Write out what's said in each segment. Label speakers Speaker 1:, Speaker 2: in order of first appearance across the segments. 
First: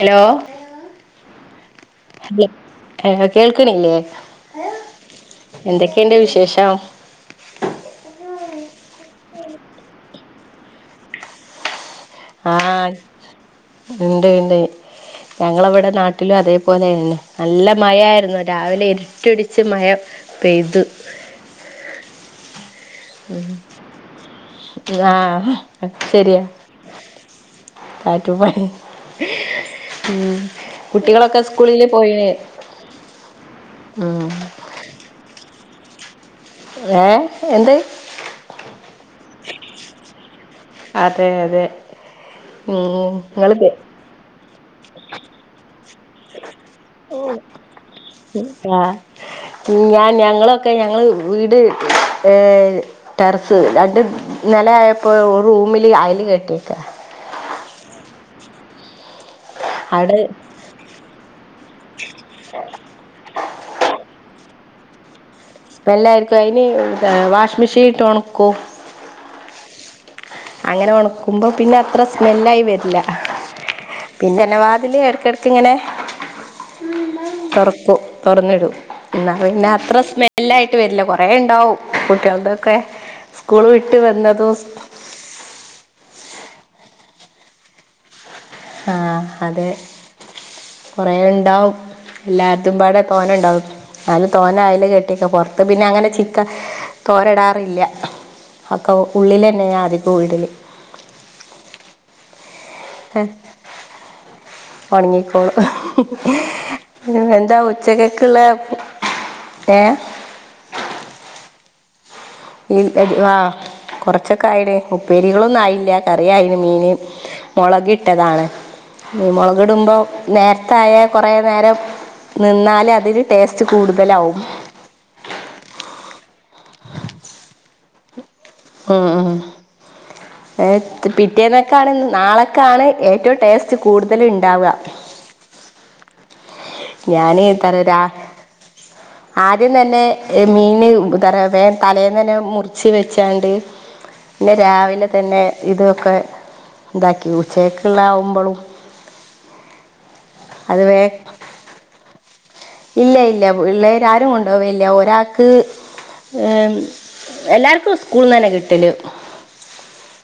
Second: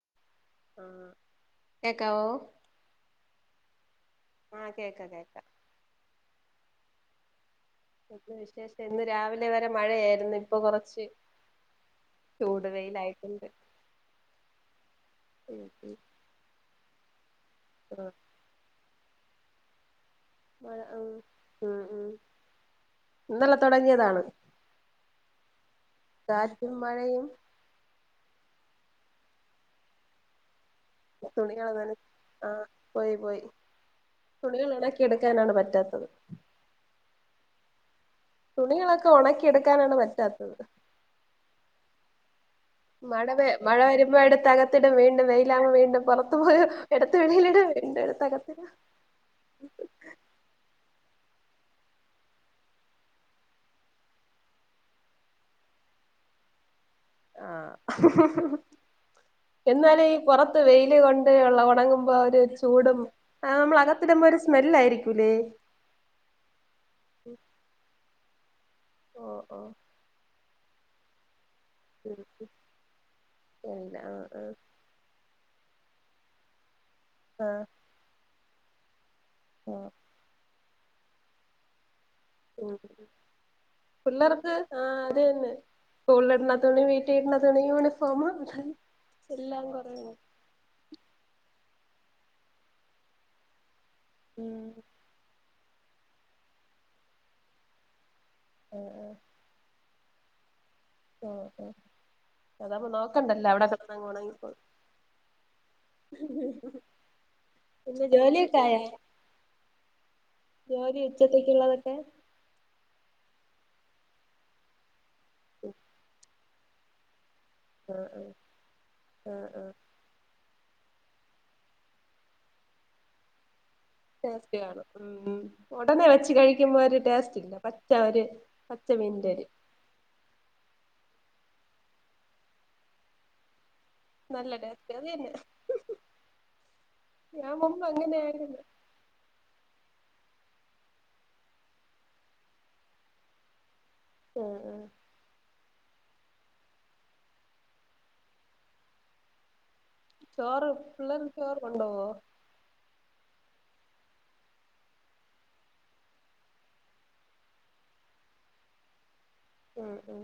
Speaker 1: hello
Speaker 2: കേക്കാവോ
Speaker 1: എ കേൾക്കണില്ലേ
Speaker 2: ആ കേക്കാം കേക്കാം
Speaker 1: എന്തൊക്കെയുണ്ട് വിശേഷം
Speaker 2: വിശേഷം ഇന്ന് രാവിലെ വരെ മഴയായിരുന്നു ഇപ്പൊ കുറച്ച്
Speaker 1: ആഹ് ഇണ്ട് ഇണ്ട് ഞങ്ങളവിടെ നാട്ടിലും അതേപോലെന്നെ നല്ല മഴയായിരുന്നു രാവിലെ ഇരുട്ടിടിച്ച് മയം
Speaker 2: മ് മ് ഉ ഉ
Speaker 1: ആഹ് ശരിയാ
Speaker 2: കാറ്റും മഴയും
Speaker 1: കാറ്റും മഴയും മം കുട്ടികളൊക്കെ
Speaker 2: തുണികള്
Speaker 1: സ്കൂളില്
Speaker 2: നന
Speaker 1: പോയിലെ
Speaker 2: ആഹ് പോയി പോയി
Speaker 1: ഉ
Speaker 2: തുണികൾ ഉണക്കിയെടുക്കാനാണ് പറ്റാത്തത്
Speaker 1: ഏ എന്ത്
Speaker 2: തുണികളൊക്കെ ഉണക്കിയെടുക്കാനാണ് പറ്റാത്തത്
Speaker 1: അതെ അതെ ഉം
Speaker 2: മഴ വെ
Speaker 1: നിങ്ങള്
Speaker 2: മഴ വരുമ്പോ എടുത്തക വീ വീണ്ടും വെയിലാവും വീണ്ടും പുറത്തു പോയോ
Speaker 1: ആ ഞാൻ ഞങ്ങള് ക്കെ ഞങ്ങള് വീട് ടെറസ് രണ്ട് നില ആയപ്പോ ഒര് റൂമില് അയൽ കെട്ടിയേക്ക
Speaker 2: ആ എന്നാലേ ഈ
Speaker 1: അവിടെ
Speaker 2: കൊറ ത്ത്‌ വെയില് കൊണ്ട് ള്ള ഉണങ്ങുമ്പോ ഒര് ചൂടും ആ നമ്മള് അകത്തിടുമ്പോ ഒരു സ്മെല്ല് ആയിരിക്കൂല്ലേ
Speaker 1: സ്മെല്ലായിരിക്കും അതിന് വാഷി മെഷീൻട്ട് ഉണക്കൂ
Speaker 2: ഓ ഹൊ
Speaker 1: അങ്ങനെ ഒണക്കുമ്പോ പിന്നെ അത്ര
Speaker 2: ഉം
Speaker 1: സ്മെല്ലായി വരില്ല
Speaker 2: പിന്നെ ആ
Speaker 1: പിന്നെഎന്നെപാ തില് എടക്കെടക്കിങ്ങനെ
Speaker 2: ആ
Speaker 1: തൊറക്കൂ തൊറന്നിടൂ എന്നാ പിന്നെ
Speaker 2: ആ
Speaker 1: അത്ര സ്മെല്ലായിട്ട് വരില്ല കൊറെേ ഉണ്ടാവും
Speaker 2: ഉം
Speaker 1: കുട്ടൃളുതൊക്കെ സ്കൂള് വിട്ട് വന്നതും
Speaker 2: അതെന്നെ സ്കൂളിട്ണ തുണി വീട്ടിലിട്ണ തുണി യൂണിഫോംമ്
Speaker 1: ആഹ് അതെ കൊറേ ഉണ്ടാവും എല്ലാർത്തുംപാടെ തോനെണ്ടാവും അതും
Speaker 2: ഉം
Speaker 1: തോനെ ആയല് കെ ട്ടി പൊറത്ത് പിന്നെ അങ്ങനെ ചിക്ക തോരെടാറില്ലൃ
Speaker 2: ആ
Speaker 1: ഒക്കെ ഉള്ളിലെന്നെ ആദ്യപൊ ഇടല്
Speaker 2: ആഹ് ആഹ് അതാവുമ്പോ നോക്കണ്ടല്ലോ അവിടെക്കടന്നൊണങ്ങികോളും
Speaker 1: ഒണങ്ങിക്കോളും എന്താ
Speaker 2: പിന്നെ
Speaker 1: ഉച്ചക്ക്ക്ള്ളേ
Speaker 2: ജോലിയൊക്കെ ആയോ
Speaker 1: ഏ
Speaker 2: ജോലി ഉച്ചത്തേക്കുള്ളതൊക്കെ
Speaker 1: ഈ എടി ആഹ് കുറച്ചൊക്കെ ആയെടേ ഉപ്പേരികളൊന്നും ആയില്ല കറിയായൈ മീന്
Speaker 2: ആ ആ
Speaker 1: മൊളകിട്ടതാണ് മീൻ
Speaker 2: ആ ആ
Speaker 1: മൊളക്ടുമ്പോ നേര്ത്തായാ കൊറേ നേരം നിന്നാല് അതില് ടേസ്റ്റ് കൂടും
Speaker 2: ടേസ്റ്റ് കാണും ഉം ഉടനെ വെച്ച് കഴിക്കുമ്പോ ഒര് ടേസ്റ്റില്ല പച്ച ഒര്
Speaker 1: ഉം ഉം ഏ പിറ്റേന്നെക്കാണ് നാളെക്കാണ് ഏറ്റവും ടേസ്റ്റ് റ്റ്
Speaker 2: നല്ല
Speaker 1: കൂടുതല്ണ്ടാവ
Speaker 2: [unintelligible]
Speaker 1: ഞാന്
Speaker 2: ഞാൻ മുമ്പ്
Speaker 1: തലരാ
Speaker 2: അങ്ങനെയായിരുന്നു
Speaker 1: ആദ്യം തന്നെ ഏ മീന് തറവേ തലേനെന്നെ മുറിച്ച് വെച്ചാണ്ട് പിന്നെ
Speaker 2: ഉം ഉം
Speaker 1: രാവിലെ തന്നെ ഇതൊക്കെ ഇതാക്കി ഉച്ചകക്ക്ള്ളാവുമ്പൊളും
Speaker 2: ചോറ്
Speaker 1: അത് വേ
Speaker 2: പിള്ളേര് ചോറ് കൊണ്ടൊവോ
Speaker 1: ഇല്ല ഇല്ല പിള്ളേര് ആരും കൊണ്ടുവില്ല ഒരാൾക്ക് ഏം എല്ലാർക്കും സ്കൂൾനന്നെ കിട്ടല്
Speaker 2: ഉം ഉം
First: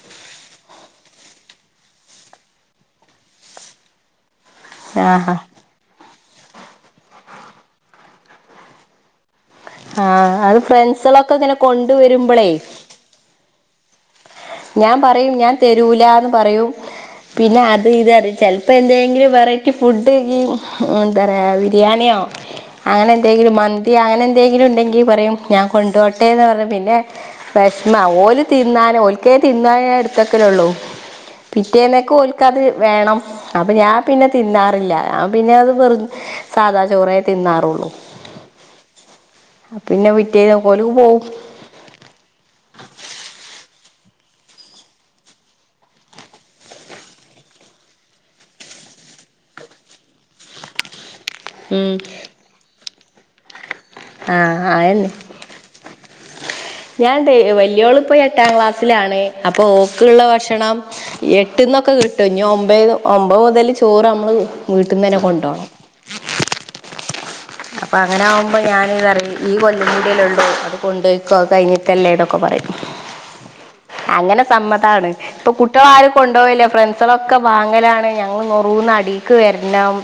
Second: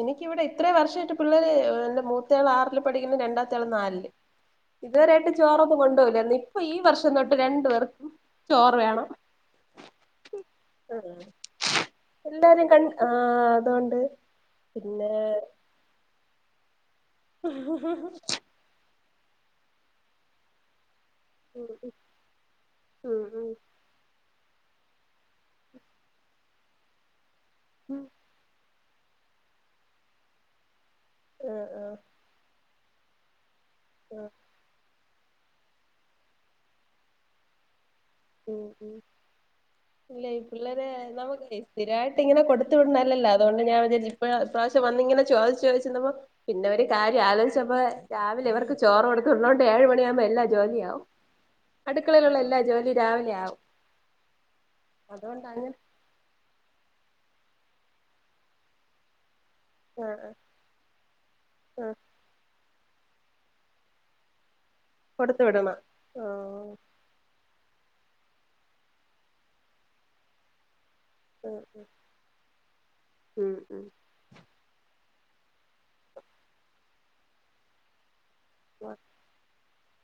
Speaker 2: എനിക്കിവിടെ ഇത്രം വർഷായിട്ട് പിള്ളേര് എന്റെ മൂത്തേള് ആറില് പഠിക്കുന്ന് രണ്ടാംത്തേള് നാലില്
Speaker 1: ആ
Speaker 2: ഇതുവരായിട്ട് ചോറൊന്നും കൊണ്ടൊവുല്ല നിപ്പൊ ഈ വർഷം തൊട്ട് രണ്ടു പേർക്കും ചോറ് വേണം
Speaker 1: ആഹ് അത് ഫ്രണ്ട്സൊളൊക്കെങ്ങനെ കൊണ്ട് വരുമ്പൊളൈ
Speaker 2: തൻ ആഹ് ആഹ് അതോണ്ട്
Speaker 1: ഞാൻ പറയും ഞാൻ തെരൂലാന്ന് പറയും
Speaker 2: ഉം
Speaker 1: പിന്നെ അത് ഇതാറി ചെൽ പ്പന്തേങ്കിലും വെറൈറ്റി ഫുഡ് ഈ എന്താറയാ ബിരിയാണിയോ
Speaker 2: ഉം
Speaker 1: അങ്ങനെന്തെങ്കിലും
Speaker 2: ഉം
Speaker 1: മൻ ന്തി അങ്ങനെന്തേങ്കിലും ഉണ്ടെങ്കി പറയും ഞാൻ കൊണ്ടോട്ടെ എന്ന് പറഞ്ഞ് പിന്നെ
Speaker 2: ഉം
Speaker 1: വെഷമലും ഓല് തിന്നാനൊ ഓൽക്കേ തിന്നാനെടുത്തക്കലൊള്ളൂ
Speaker 2: ആഹ് ആഹ്
Speaker 1: പിറ്റേന്നെക്കോല് കത് വേണം അപ്പൊ ഞാൻപിന്നെ
Speaker 2: ആഹ്
Speaker 1: തിന്നാറില്ല ഞാ പിന്നെ അത് വെറും സാദാ ചോറേ തിന്നാറൊള്ളൂ
Speaker 2: ഉം ഉം ഇല്ലഈ
Speaker 1: പിറ്റേന്ന് ഓല്
Speaker 2: പിള്ളേരെ
Speaker 1: പോവും
Speaker 2: നമുക്കെ സ്തിരായിട്ടിങ്ങനെ കൊടുത്ത് വിടുന്നത് നല്ലതല്ല അതോണ്ട് ഞാൻ വിചാരിച്ച് ഇപ്രാവിശൃം വന്നിങ്ങനെ ചോയ്ച്ച് ചോയ്ച്ചിന്നപ്പോ പിന്നെവര് കാര്യം ആലോചിച്ചപ്പോ രാവിലെ ഇവർക്ക് ചോറ് കൊടുത്ത് വിടണം ഏഴ് മണിയാവുമ്പോ എല്ലാ ജോലിയാവും
Speaker 1: ഉം
Speaker 2: അടുക്കളയിലുള്ള എല്ലാ ജോലിം രാവിലെ ആവും
Speaker 1: ആഹ് അയെന്നെ
Speaker 2: അതുകൊണ്ട് അങ്ങനെ
Speaker 1: ഞാൻ തേ വല്യയോളിപ്പോ എട്ടാം ക്ലാസ്സിലാണ് അപ്പൊ ഓക്ക്ള്ള
Speaker 2: ആഹ്
Speaker 1: ഭക്ഷണം
Speaker 2: ആഹ്
Speaker 1: എട്ട്ന്നൊക്കെ
Speaker 2: ആഹ്
Speaker 1: കിട്ട് ട്ട് ഒമ്പത് മുതല് ചോറ് ഞമ്മള് വെക്കും
Speaker 2: കൊടുത്ത് വിടണം ആഹ്
Speaker 1: അപ്പോം അങ്ങനെ ആവുമ്പോ ഞാന് പറയ് ഈ കൊല്ലകുടിയാല്ലേ ഒള്ളൂ അത് കൊണ്ട്കൊയ്ക്കോ അത് കഴിഞ്ഞത്ത് അല്ലേ ഇതൊക്കെ പറയും
Speaker 2: ഉം ഉം
Speaker 1: അങ്ങനെ സമ്മതാണ് ഇപ്പൊ കുട്ടേള് ആരും കൊണ്ട്പോവാല്ല് ഇല്ലാ ഫ്രണ്ട്സൊളേക്കെ വാങ്ങലാണ്
Speaker 2: ഉം
Speaker 1: [unintelligible] അടിക്ക് വെരണം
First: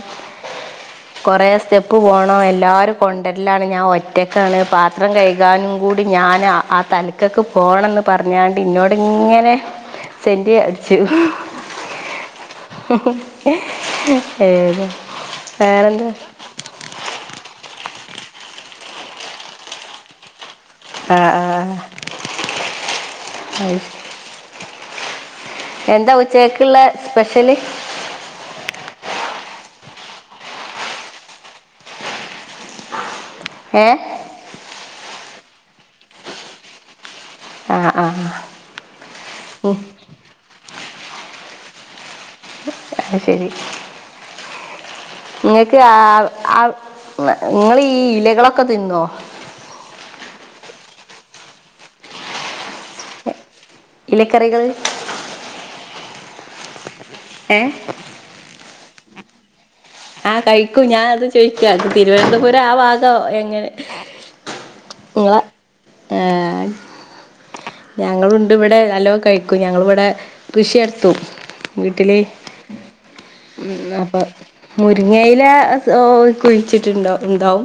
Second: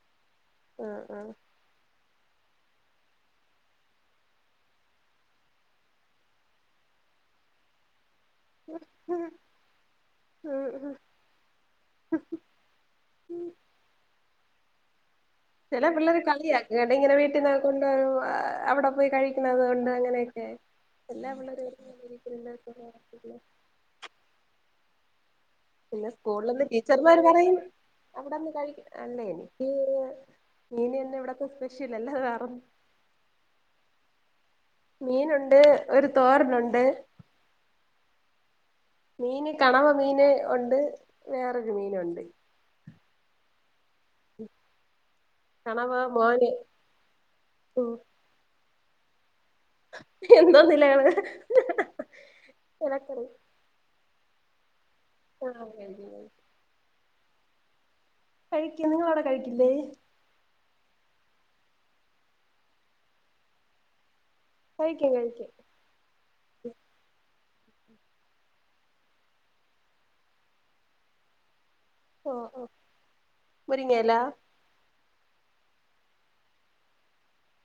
Speaker 2: ആഹ് ആഹ്
Speaker 1: കോറേ സ്റ്റെപ്പ് പോ ആഹ് ഏല്ലാരും കൊണ്ട്വര ലാണ് ഞാൻ ഒറ്റക്ക്യാണ് പാത്രം കഴ്കാനും കൂടി ഞാനാ ആഹ് ത ക്കൊക്ക് പോണെന്ന് പറഞ്ഞാണ്ട് എന്നോട് ഇങ്ങനെ സെന്റി അടിച്ചു ഹുഹും ഏത്
Speaker 2: ചെലേ
Speaker 1: വേറെന്താ
Speaker 2: പിള്ളേര് കളി ഇങ്ങാട്ട് ഇങ്ങനെ വീട്ടിന്ന് കൊണ്ട് അവടെ പോയി കഴിക്കണത് കൊണ്ട് അങ്ങനെയൊക്കെ
Speaker 1: ആ
Speaker 2: എല്ലാ
Speaker 1: ആ
Speaker 2: പിള്ളരാം [inaudible]
Speaker 1: ഹായ്
Speaker 2: പിന്നെ സ്കുള്ന്ന്
Speaker 1: ഉച്ചയ്ക്കുള്ള
Speaker 2: ടീച്ചർമാര്
Speaker 1: സ്പെഷ്യല്
Speaker 2: പറയും അവടെന്ന് കഴിക്ക അല്ലേ എനിക്ക് മീന് തന്നെയാഇവിടത്തെ സ്പെഷ്യല് അല്ലാ വേറേന്നാ
Speaker 1: യെ
Speaker 2: മീന് ഉണ്ട് ഒര് തോരനോണ്ട്
Speaker 1: ആഹ് ആഹ് ആഹ്
Speaker 2: മീന് കണവാ മീന് ഒണ്ട് വേറൊരു മീന് ഒണ്ട്
Speaker 1: ആയ് ശേരി
Speaker 2: ഉം
Speaker 1: നിങ്ങക്ക് ആഹ് ആഹ് നിങ്ങള് ഈ ഇലകളൊക്കെ തിന്നോ
Speaker 2: എന്തോ ന്ന്ഇലകള് ഞാനാ ഇലക്കറി
Speaker 1: ഇലക്കറികൾ
Speaker 2: ആഹ് കഴിക്കും കഴിക്കും
Speaker 1: ഏഹ്
Speaker 2: കഴിക്കും നിങ്ങള് അവടെ കഴിക്കില്ലേ
Speaker 1: ആഹ് കയിക്കൂം ഞാന് അത് ചോയിക്ക്യാ തിരുനന്തപുരം ആഹ് [unintelligible] എങ്ങനെ
Speaker 2: കഴിക്കും
Speaker 1: നിങ്ങളാ
Speaker 2: കഴിക്കും
Speaker 1: ഏഹ് ഞങ്ങളുണ്ട് ഇവടെ നല്ലോ കയിക്കും ഞങ്ങള് ഇവടെ കൃഷി നടത്തും വീട്ടില്
Speaker 2: ഓ ഓ
Speaker 1: ഉം
Speaker 2: മുരിങ്ങയില
Speaker 1: അപ്പൊ മുരിങ്ങയില കുഴിച്ചിട്ട് ഇണ്ടാവും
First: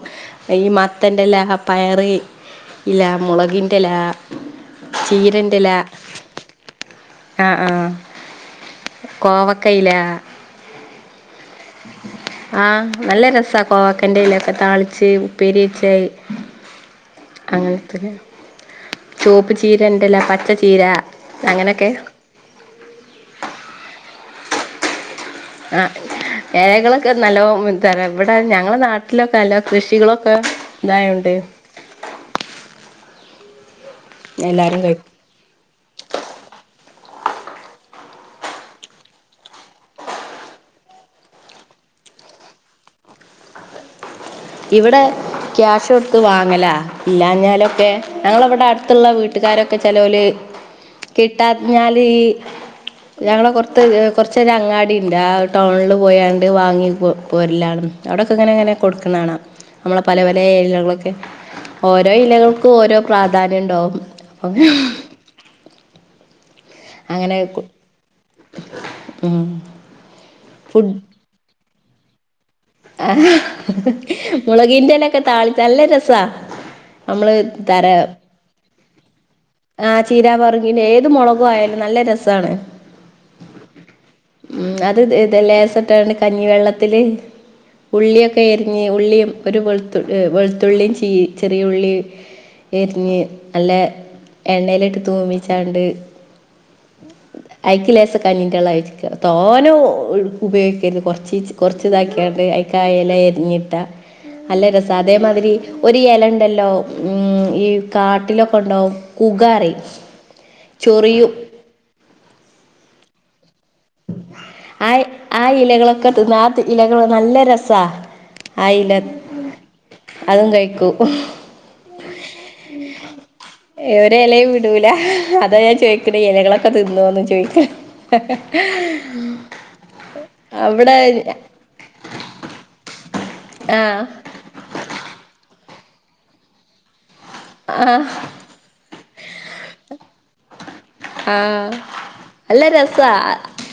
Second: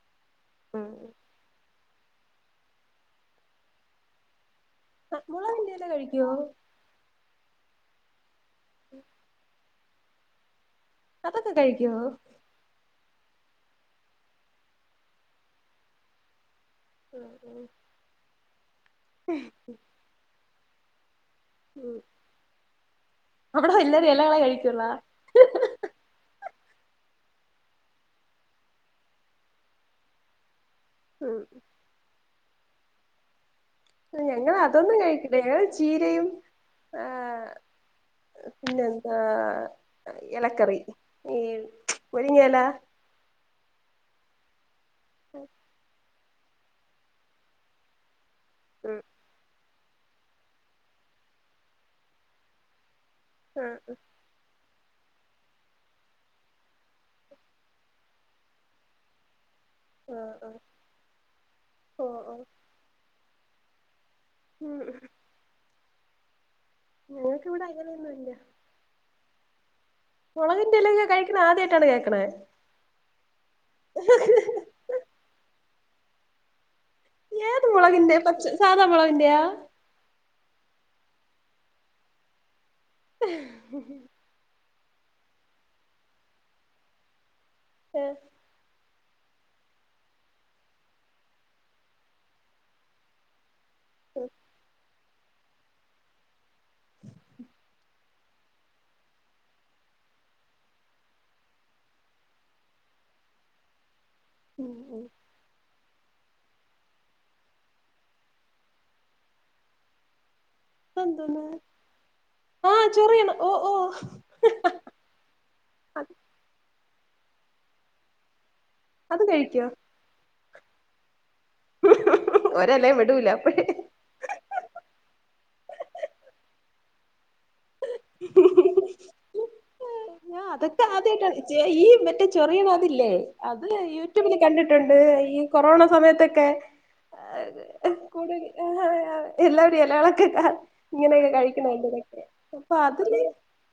Speaker 1: ഈ
Speaker 2: ഉം
Speaker 1: മത്തന്റെലാ പയറി ഇലാ മൊളകിൻ്റെല ചീരൻ്റെല
Speaker 2: മുളകിന്റെ ഇല കഴിക്കോ
Speaker 1: ആഹ് ആഹ് കോവക ഇലാ
Speaker 2: അതാക്കെ കയിക്കേയോ
Speaker 1: ആഹ് നല്ല രസ കോവാക്ക്യാന്റെ എലൊക്കെ താളിച്ച് ഉപ്പേരിച്ചോ
Speaker 2: ഉം ഉം
Speaker 1: അങ്ങനത്തേന് ചോപ്പ് ചീരൻ്റെലാ പച്ച ചീര
Speaker 2: ഉം
Speaker 1: അങ്ങനെയൊക്കെ
Speaker 2: അവടെ എല്ലരും എലകളെ കഴിക്ക്ള്ളാ
Speaker 1: ആഹ് എലകളൊക്കെ നല്ലോ [unintelligible] ഇവടെ ഞങ്ങടെ നാട്ടിലൊക്കേ അല്ലോ കൃഷികളൊക്കെ ന്തായോണ്ട്
Speaker 2: ഉം ഞങ്ങള്
Speaker 1: എല്ലാരും
Speaker 2: അതൊന്നും
Speaker 1: കഴിക്കും
Speaker 2: കയിക്കില്ലാ ഞങ്ങള് ചീരയും ആഹ് പിന്നെ എന്താ ഇലക്കറി ഈ മുരിങ്ങേലാ
Speaker 1: ഇവടെ ക്യാഷ് കൊടുത്ത് വാങ്ങലാ ഇല്ലാഞ്ഞാലൊക്കെ ഞങ്ങള് അവടെ അട്ത്തോള്ളാ വീട്ടുകാര് ഒക്കെ ചെലൊല് കിട്ടാഞ്ഞാല് ഈ ഞങ്ങളെ [unintelligible] കൊറച്ച് ഒര് അങ്ങാടി ഇണ്ട് ആഹ് ടൗണില് പോയാണ്ട് വാങ്ങി പോ പോരിലാണ് അവടെക്കെ ഇങ്ങനെ ഇങ്ങനെ കൊട്ക്കാണാ കാണം നമ്മളെ പലേ പലേ ഇലകളൊക്കെ
Speaker 2: ഓ
Speaker 1: ഓരോ
Speaker 2: ഓ
Speaker 1: ഇലകൾക്കും ഓരോ പ്രാധാന്യം ഒണ്ടാവും ഓക്കെ
Speaker 2: ഉം
Speaker 1: അങ്ങനെ
Speaker 2: ഞങ്ങൾക്ക് ഇവിടെ അങ്ങനൊന്നും ഇല്ല
Speaker 1: ഉം
Speaker 2: മുളകിന്റെ ഇല്ലകെ കഴിക്കണ ആദ്യമായിട്ടാണ് കേൾക്കണേ
Speaker 1: ആഹ് മുളകിന്റെല ഒക്കെ താളി നല്ല രസാ നമ്മള്
Speaker 2: ഏത് മുളകിന്റെ പക്ഷ സാധാ മുളകിന്റെയാ
Speaker 1: ആഹ് ചീര പറങ്ങി് ഏത് മുളക് ആയാലും നല്ല രസാണ്
Speaker 2: [inaudible]
Speaker 1: ഉം അത് ഇ ലേസട്ടാണ് കഞ്ഞിവെള്ളത്തില് ഉള്ളിയൊക്കെ ഇ ഉള്ളിയും ഒരു വെളുത്ത വെളുത്തുള്ളിയും ചെയ്യ ചെറിയ ഉള്ളി എരിഞ്ഞ് നല്ല
Speaker 2: ഓ
Speaker 1: എണ്ണയിലട്ട് തൂമിച്ചാണ്ട് ഐക്ക ലേസ കഞ്ഞിന്റെള്ള [unintelligible] തോനോ ഉപയോഗിക്കരുത് കുറച്ച് കുറച്ച് ഇതാക്കിയാണ്ട് ക്കായല എരിഞ്ഞിട്ട അല്ല രസം അതേമാതിരി ഒരു എലണ്ടല്ലോ ഉം ഈ കാട്ടിലൊക്കെ ഉണ്ടാവും കുകാറിം
Speaker 2: എന്തോന്ന് ആഹ് ചെറിയണം ഓഹ് ഓഹ്
Speaker 1: ആ ആ ഇലകളൊക്കെ തിന്ന ആ ഇലകൾ നല്ല രസ ആ ഇല
Speaker 2: അത് കഴിക്കോ
Speaker 1: അതും കഴിക്കും
Speaker 2: ഒരെലേം വിടൂലാ അപ്പഴേ
Speaker 1: ഒരു എലയും വിടൂല അതാണ് ഞാൻ ചോയ്ക്കുന്നത് ഇലകളൊക്കെ തിന്നോ ചോയ്ക്കു [inaudible]
Speaker 2: ആ അതൊക്കെ ആദ്യയിട്ടാണ് ഈ മറ്റേ ചെറിയണം അതില്ലേ അത്
Speaker 1: ആ
Speaker 2: യ കണ്ടിട്ടുണ്ട് ഈ കൊറോണ സമയത്തൊക്കെ
Speaker 1: ആ
Speaker 2: കൂടുൽ ആ എല്ലാവരും ഇലയാകളൊക്കെ ഇങ്ങനെയൊക്കെ
Speaker 1: ആഹ്
Speaker 2: കഴിക്കണണ്ടതൊക്കെ
Speaker 1: നല്ല
Speaker 2: അപ്പൊ
Speaker 1: രസാ
Speaker 2: അതിണ്ട്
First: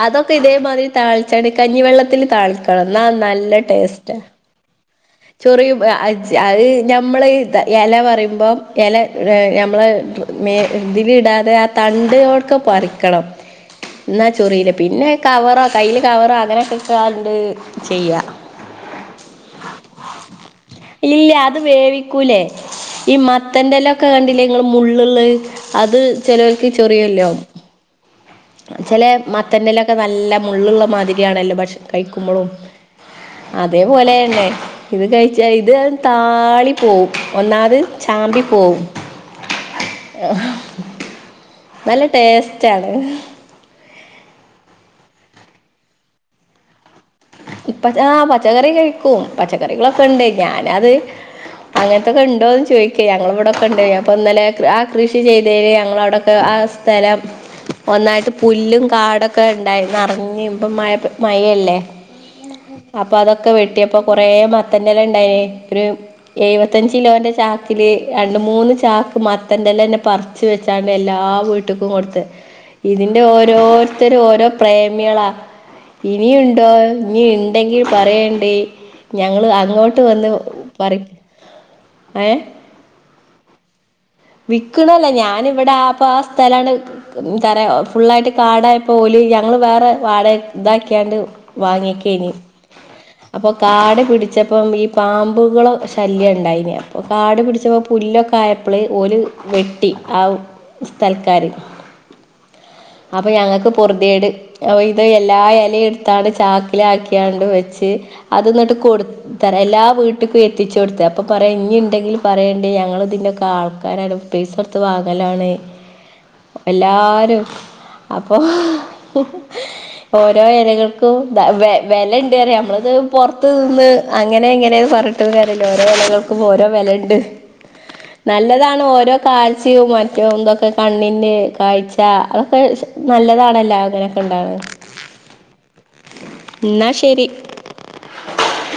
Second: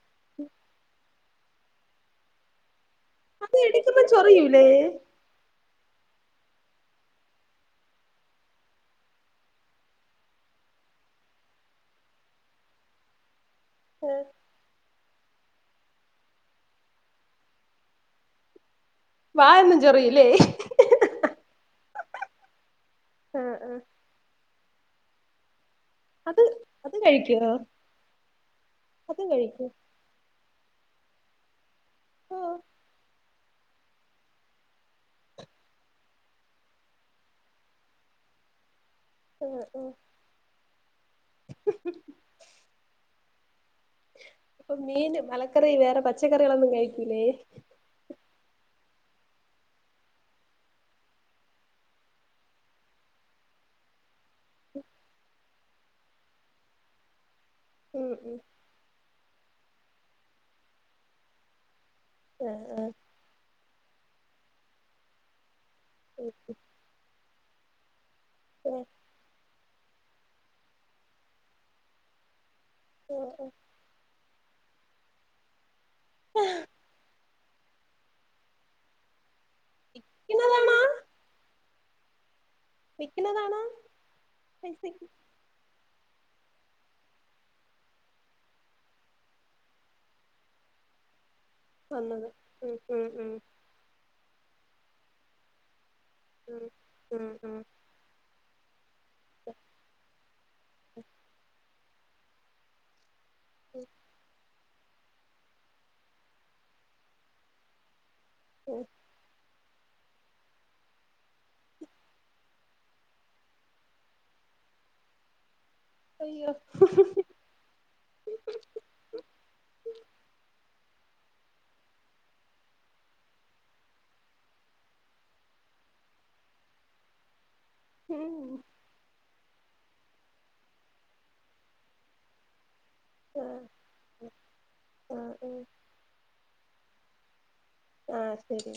Speaker 1: അതൊക്കെ ഇതേമാതിരി താളിച്ചാണ്ട്കഞ്ഞിവെള്ളത്തിന് താള ക്കണം ഇന്ന
Speaker 2: അത് എടക്കുമ്പോ ചൊറിയൂ ലേ
Speaker 1: ചെറിയു അത് ഞമ്മൾ എല പറയുമ്പോം എല ഞമ്മള മേ ഇതില ഇടാതെ ആ തണ്ടൊട്ക്കെ പറിക്കണം ന്നാ ചൊ റീലാപിന്നെ കവറോ കയ്യില് കവറോ അങ്ങനെയൊക്കെ ഇട്ട്ങ്ങാണ്ട് ചെയ്യാ
Speaker 2: വാ എന്നും ചൊറിലേ
Speaker 1: ഇല്ല അത് വേവിക്കൂലേ ഈ
Speaker 2: ആ ആ
Speaker 1: മത്തൻന്റെല ഒക്കെ കണ്ടില്ലേ നിങ്ങൾ മുള്ളത് അത് ചെലോൽക്ക്
Speaker 2: അത്
Speaker 1: ചൊറിയാല്ലോ ചെറിയല്ലോ
Speaker 2: കഴിക്കുവോ അതും കഴിക്കും
Speaker 1: ചെലേമത്തൻ്റെലൊക്കെ നല്ല മുള്ള് ള്ള മാതിരിയാണല്ലോ പക്ഷെ കഴിക്കുമ്പോളും അതേപോലെ ണ് ഇത് കഴിച്ച ഇത് താളി പോവും ഒന്നാമത് ചാമ്പി പോവും
Speaker 2: ആഹ് ആഹ്
Speaker 1: നല്ല ടേസ്റ്റ് ആണ്
Speaker 2: ഇപ്പൊ മീൻ മലക്കറി വേറെ പച്ചക്കറികളൊന്നും കഴിക്കൂലേ
Speaker 1: ഇപ്പ ആ പച്ചക്കറി കഴിക്കും പച്ചക്കറികളൊക്കെ ഇണ്ട് ഞാന അത് അങ്ങനത്തൊക്കെ ഉണ്ടോ എന്ന് ചോദിക്കേ ഞങ്ങൾ ഇവിടെക്ക ഉണ്ട് അപ്പൊ ഇന്നലെ ആ കൃഷി ചെയ്തേല് ഞങ്ങള അവിടൊക്കെ ആ സ്ഥലം
Speaker 2: ഉം
Speaker 1: ഒന്നായിട്ട്
Speaker 2: ഉം
Speaker 1: പുല്ലും കാടൊക്കെ ഉണ്ടായി നറഞ്ഞഞ് ഇപ്പ മ മയല്ലേ
Speaker 2: ആഹ്
Speaker 1: അപ്പൊ അതൊക്കെ വെട്ടിയപ്പൊ കൊറേ മത്തൻന്റെല ഉണ്ടായേഒരു എഴപത്തി പത്തഞ്ചച് കിലോന്റെ ചാക്കില് രണ്ട് മൂന്ന്
Speaker 2: ആഹ്
Speaker 1: ചാക്ക് മത്തൻന്റെലന്നെ പറിച്ചു വെച്ചാണ്ട് എല്ലാ വീട്ട് ക്ക് കൊടുത്തു ഇതിന്റെ ഓരോ ത്തൊരു ഓരോ പ്രേമികളാ ഇനിയുണ്ടോ ഇനി ഉണ്ടെങ്കിൽ പറയേണ്ട ഞങ്ങള് അങ്ങോട്ട് വന്ന്
Speaker 2: വിക്കുന്നതാണോ
Speaker 1: പറ ഏ
Speaker 2: വിക്കുന്നതാണോ പൈസക്ക്
Speaker 1: വിക്കണല്ല ഞാന ഇവിടെ ആപ്പൊ ആ സ്ഥലാണ് തര ഫുുള്ളായിട്ട് കാടായിപ്പോ ഓലി ഞങ്ങള്ൾവേറെ വാട ഇതാക്കിയാണ്ട്
Speaker 2: വന്നത്
Speaker 1: വാങ്ങിക്കേനി
Speaker 2: ഉം ഉം ഉം
Speaker 1: അപ്പൊ കാട് പിടിച്ചപ്പം ഈ പാമ്പുകളോ ശല്യം ഉണ്ടായിന അപ്പൊ
Speaker 2: ഉം
Speaker 1: കാട്
Speaker 2: ഉം
Speaker 1: പിടിച്ചപ്പോ പുല്ലൊക്കായപ്പൾ ഓല് വെട്ടി ആ സ്ഥൽക്കാർ അപ്പൊ ഞങ്ങൾക്ക് പൊറുതേട് ഇത് എല്ലാ എല എടുത്താണ്ട് ചാക്കിലാക്കിങ്ങാണ്ട് വെച്ച് അത്ന്നിട്ട്
Speaker 2: ഉം
Speaker 1: കൊടു എല്ലാ വീട്ട്ക്കും എത്തിച്ചു കൊടുത്തു അപ്പ പറയാ ഇനി ഉണ്ടെങ്കിൽ പറയേണ്ടേ ഞങ്ങൾ ഇതിൻറെയക്കെ ആൾക്ക ആക്കാരാണ് പൈസ കൊടുത്ത് വാങ്ങലാണ്
Speaker 2: അയ്യോ
Speaker 1: എല്ലാരും അപ്പോ ഓരോ ഇലകൾക്കും വെല ണ്ട് അറിയ നമ്മളിത് പുറത്ത് നിന്ന് അങ്ങനെ എങ്ങനെ പറ ല്ല ഓരോ എലകൾക്കും ഓരോ വെലണ്ട്
Speaker 2: ഉം
Speaker 1: നല്ലതാണ് കാൽസ്യം മറ്റോ എന്തൊക്കെ കണ്ണിന് കാഴ്ച അതൊക്കെ
Speaker 2: ആഹ്
Speaker 1: നല്ലതാണല്ലോ അങ്ങനെയൊക്കെ ഉണ്ടാണ്
Speaker 2: ആഹ് ആഹ്
Speaker 1: എന്നാ ശരി
Speaker 2: ആശരി